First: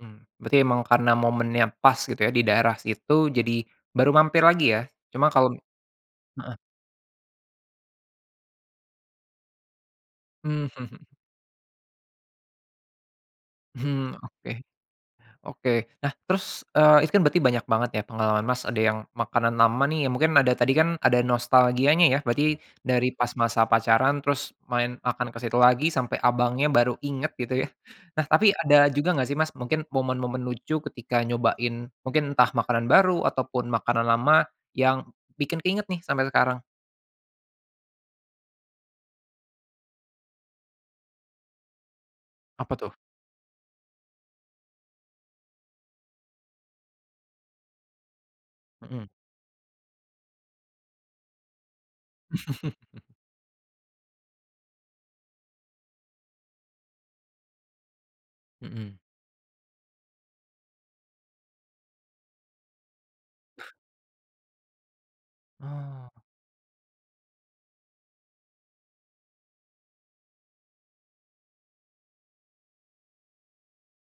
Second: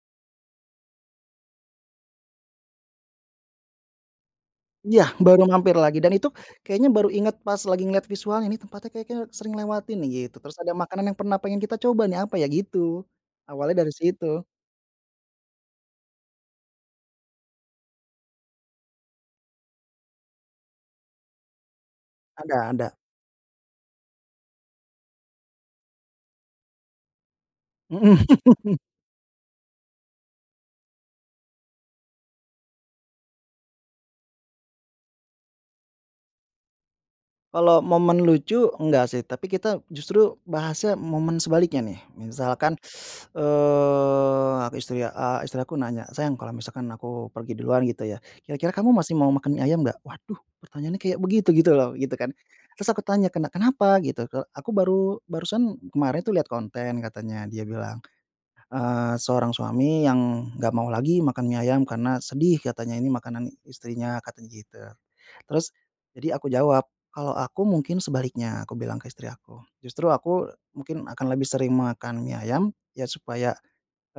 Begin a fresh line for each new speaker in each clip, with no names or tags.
Mhm, berarti memang karena momennya pas gitu ya, di daerah situ, jadi baru mampir lagi ya?
Iya
Cuma
baru
kalo
mampir lagi, dan itu
heeh.
kayaknya baru inget pas lagi ngelihat visualnya, ini tempatnya kek kayaknya sering lewatin nih gitu, terus
Mhm
ada makanan
mhm.
yang pernah pengen kita coba nih, apa ya, gitu. Awalnya dari
Hmm,
situ.
oke. Oke. Nah, terus, eee, itu kan berarti banyak banget ya pengalaman, Mas, ada yang makanan lama nih, ya mungkin ada tadi kan ada nostalgianya ya berarti
Ada ada.
dari pas masa pacaran terus main makan ke situ lagi, sampai abangnya baru inget gitu ya. Nah,
Mhm.
tapi ada juga nggak sih, Mas, mungkin momen-momen lucu ketika nyobain, mungkin entah makanan baru ataupun makanan lama yang bikin keinget nih sampai sekarang?
Kalau momen lucu enggak sih, tapi kita justru bahasnya momen sebaliknya nih,
Apa
misalkan,
tuh?
eee, ah ke istri ya, eee, istri aku nanya, "sayang kalau misalkan aku pergi duluan gitu ya, kira-kira kamu
Mhm.
masih mau makan mie ayam gak?" Waduh pertanyaannya kayak begitu-gitu loh, gitu kan. Terus aku tanya, "kena kenapa gitu?" Kalo aku baru barusan kemarin tuh lihat konten katanya dia bilang,
Mhm.
eee, seorang suami yang gak mau lagi makan mie ayam karena sedih katanya, ini makanan istrinya, katanya gitu. Terus
Oh.
jadi aku jawab, kalau aku mungkin sebaliknya, aku bilang ke istri aku, justru aku mungkin akan lebih sering makan mie ayam ya, supaya,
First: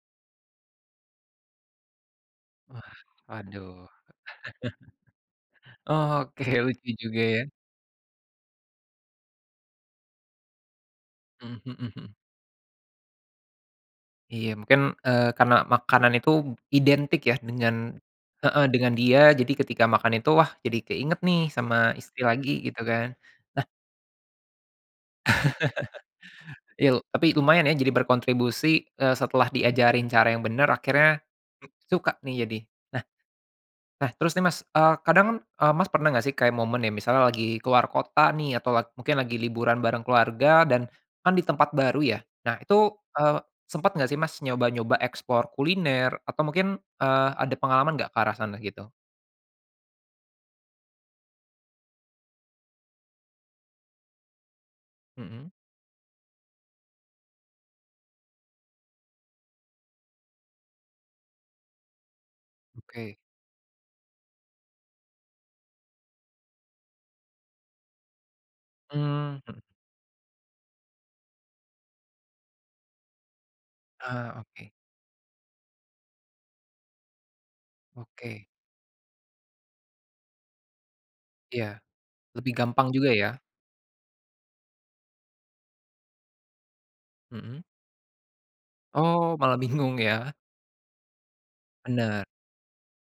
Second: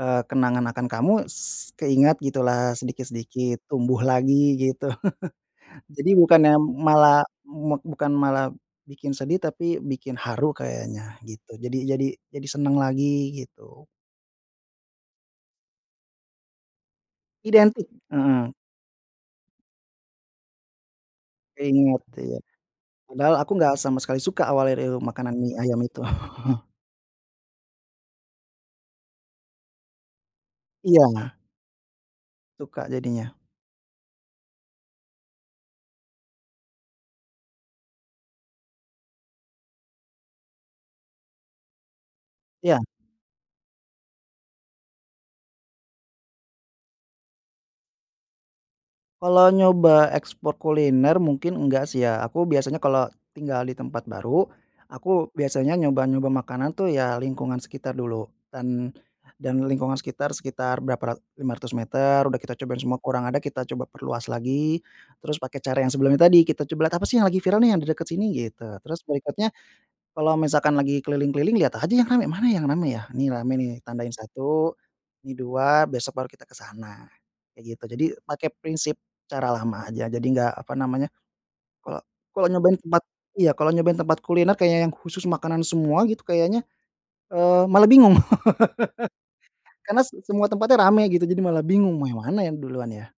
eee, kenangan akan kamu s keingat gitulah,
Wah,
sedikit-sedikit
aduh.
tumbuh lagi, gitu. Jadi
Oke,
bukannya
lucu juga
malah
ya.
me bukan malah bikin sedih tapi bikin haru kayaknya, gitu.
Mhm
Jadi jadi
mhm.
jadi seneng lagi, gitu.
Iya mungkin, eee, karena makanan itu identik ya dengan
Identik, heeh.
heeh, dengan dia, jadi ketika makan itu wah jadi keinget nih sama
Keinget,
istri
iya.
lagi gitu kan.
Padahal aku
Nah
nggak sama sekali suka awalnya iu makanan mie ayam itu.
Iya tapi lumayan ya jadi berkontribusi, eee, setelah diajarin cara yang benar akhirnya
iya.
suka nih jadi.
Suka
Nah
jadinya.
nah terus nih, Mas, eee, kadang kan, eee, Mas, pernah gak sih kayak momen nih misalnya lagi keluar kota nih atau mungkin lagi liburan bareng keluarga dan kan di tempat baru ya. Nah itu,
Iya.
eee, sempat gak sih mas nyoba-nyoba explore kuliner atau mungkin, eee, ada pengalaman gak ke arah sana, gitu?
Kalau nyoba ekspor kuliner mungkin enggak sih ya, aku biasanya kalau tinggal di tempat baru, aku
Mhm.
biasanya nyoba-nyoba makanan tuh ya lingkungan sekitar dulu dan dan lingkungan sekitar berapa ra 500 meter udah kita cobain semua
Oke.
kurang ada, kita coba perluas lagi, terus pakai cara yang sebelumnya tadi, kita coba lihat apa sih yang lagi viral nih yang di dekat sini, gitu. Terus
Mmm,
berikutnya
mhm.
kalau misalkan lagi keliling-keliling lihat aja yang rame, mana yang rame ya? Nih rame nih tandain
Ah, oke.
1 ini 2 besok baru kita ke sana, kayak gitu. Jadi
Oke.
pakai prinsip cara lama aja, jadi enggak, apa namanya
Iya.
kalo kalo
Lebih
nyobain
gampang
tempat
juga ya?
iya kalau nyobain tempat kuliner kayak yang khusus makanan semua gitu, kayaknya,
Mhm.
eee, malah bingung.
Oh, malah bingung
Karena s
ya?
semua tempatnya rame gitu, jadi malah bingung mau yang
Bener.
mana yang duluan ya?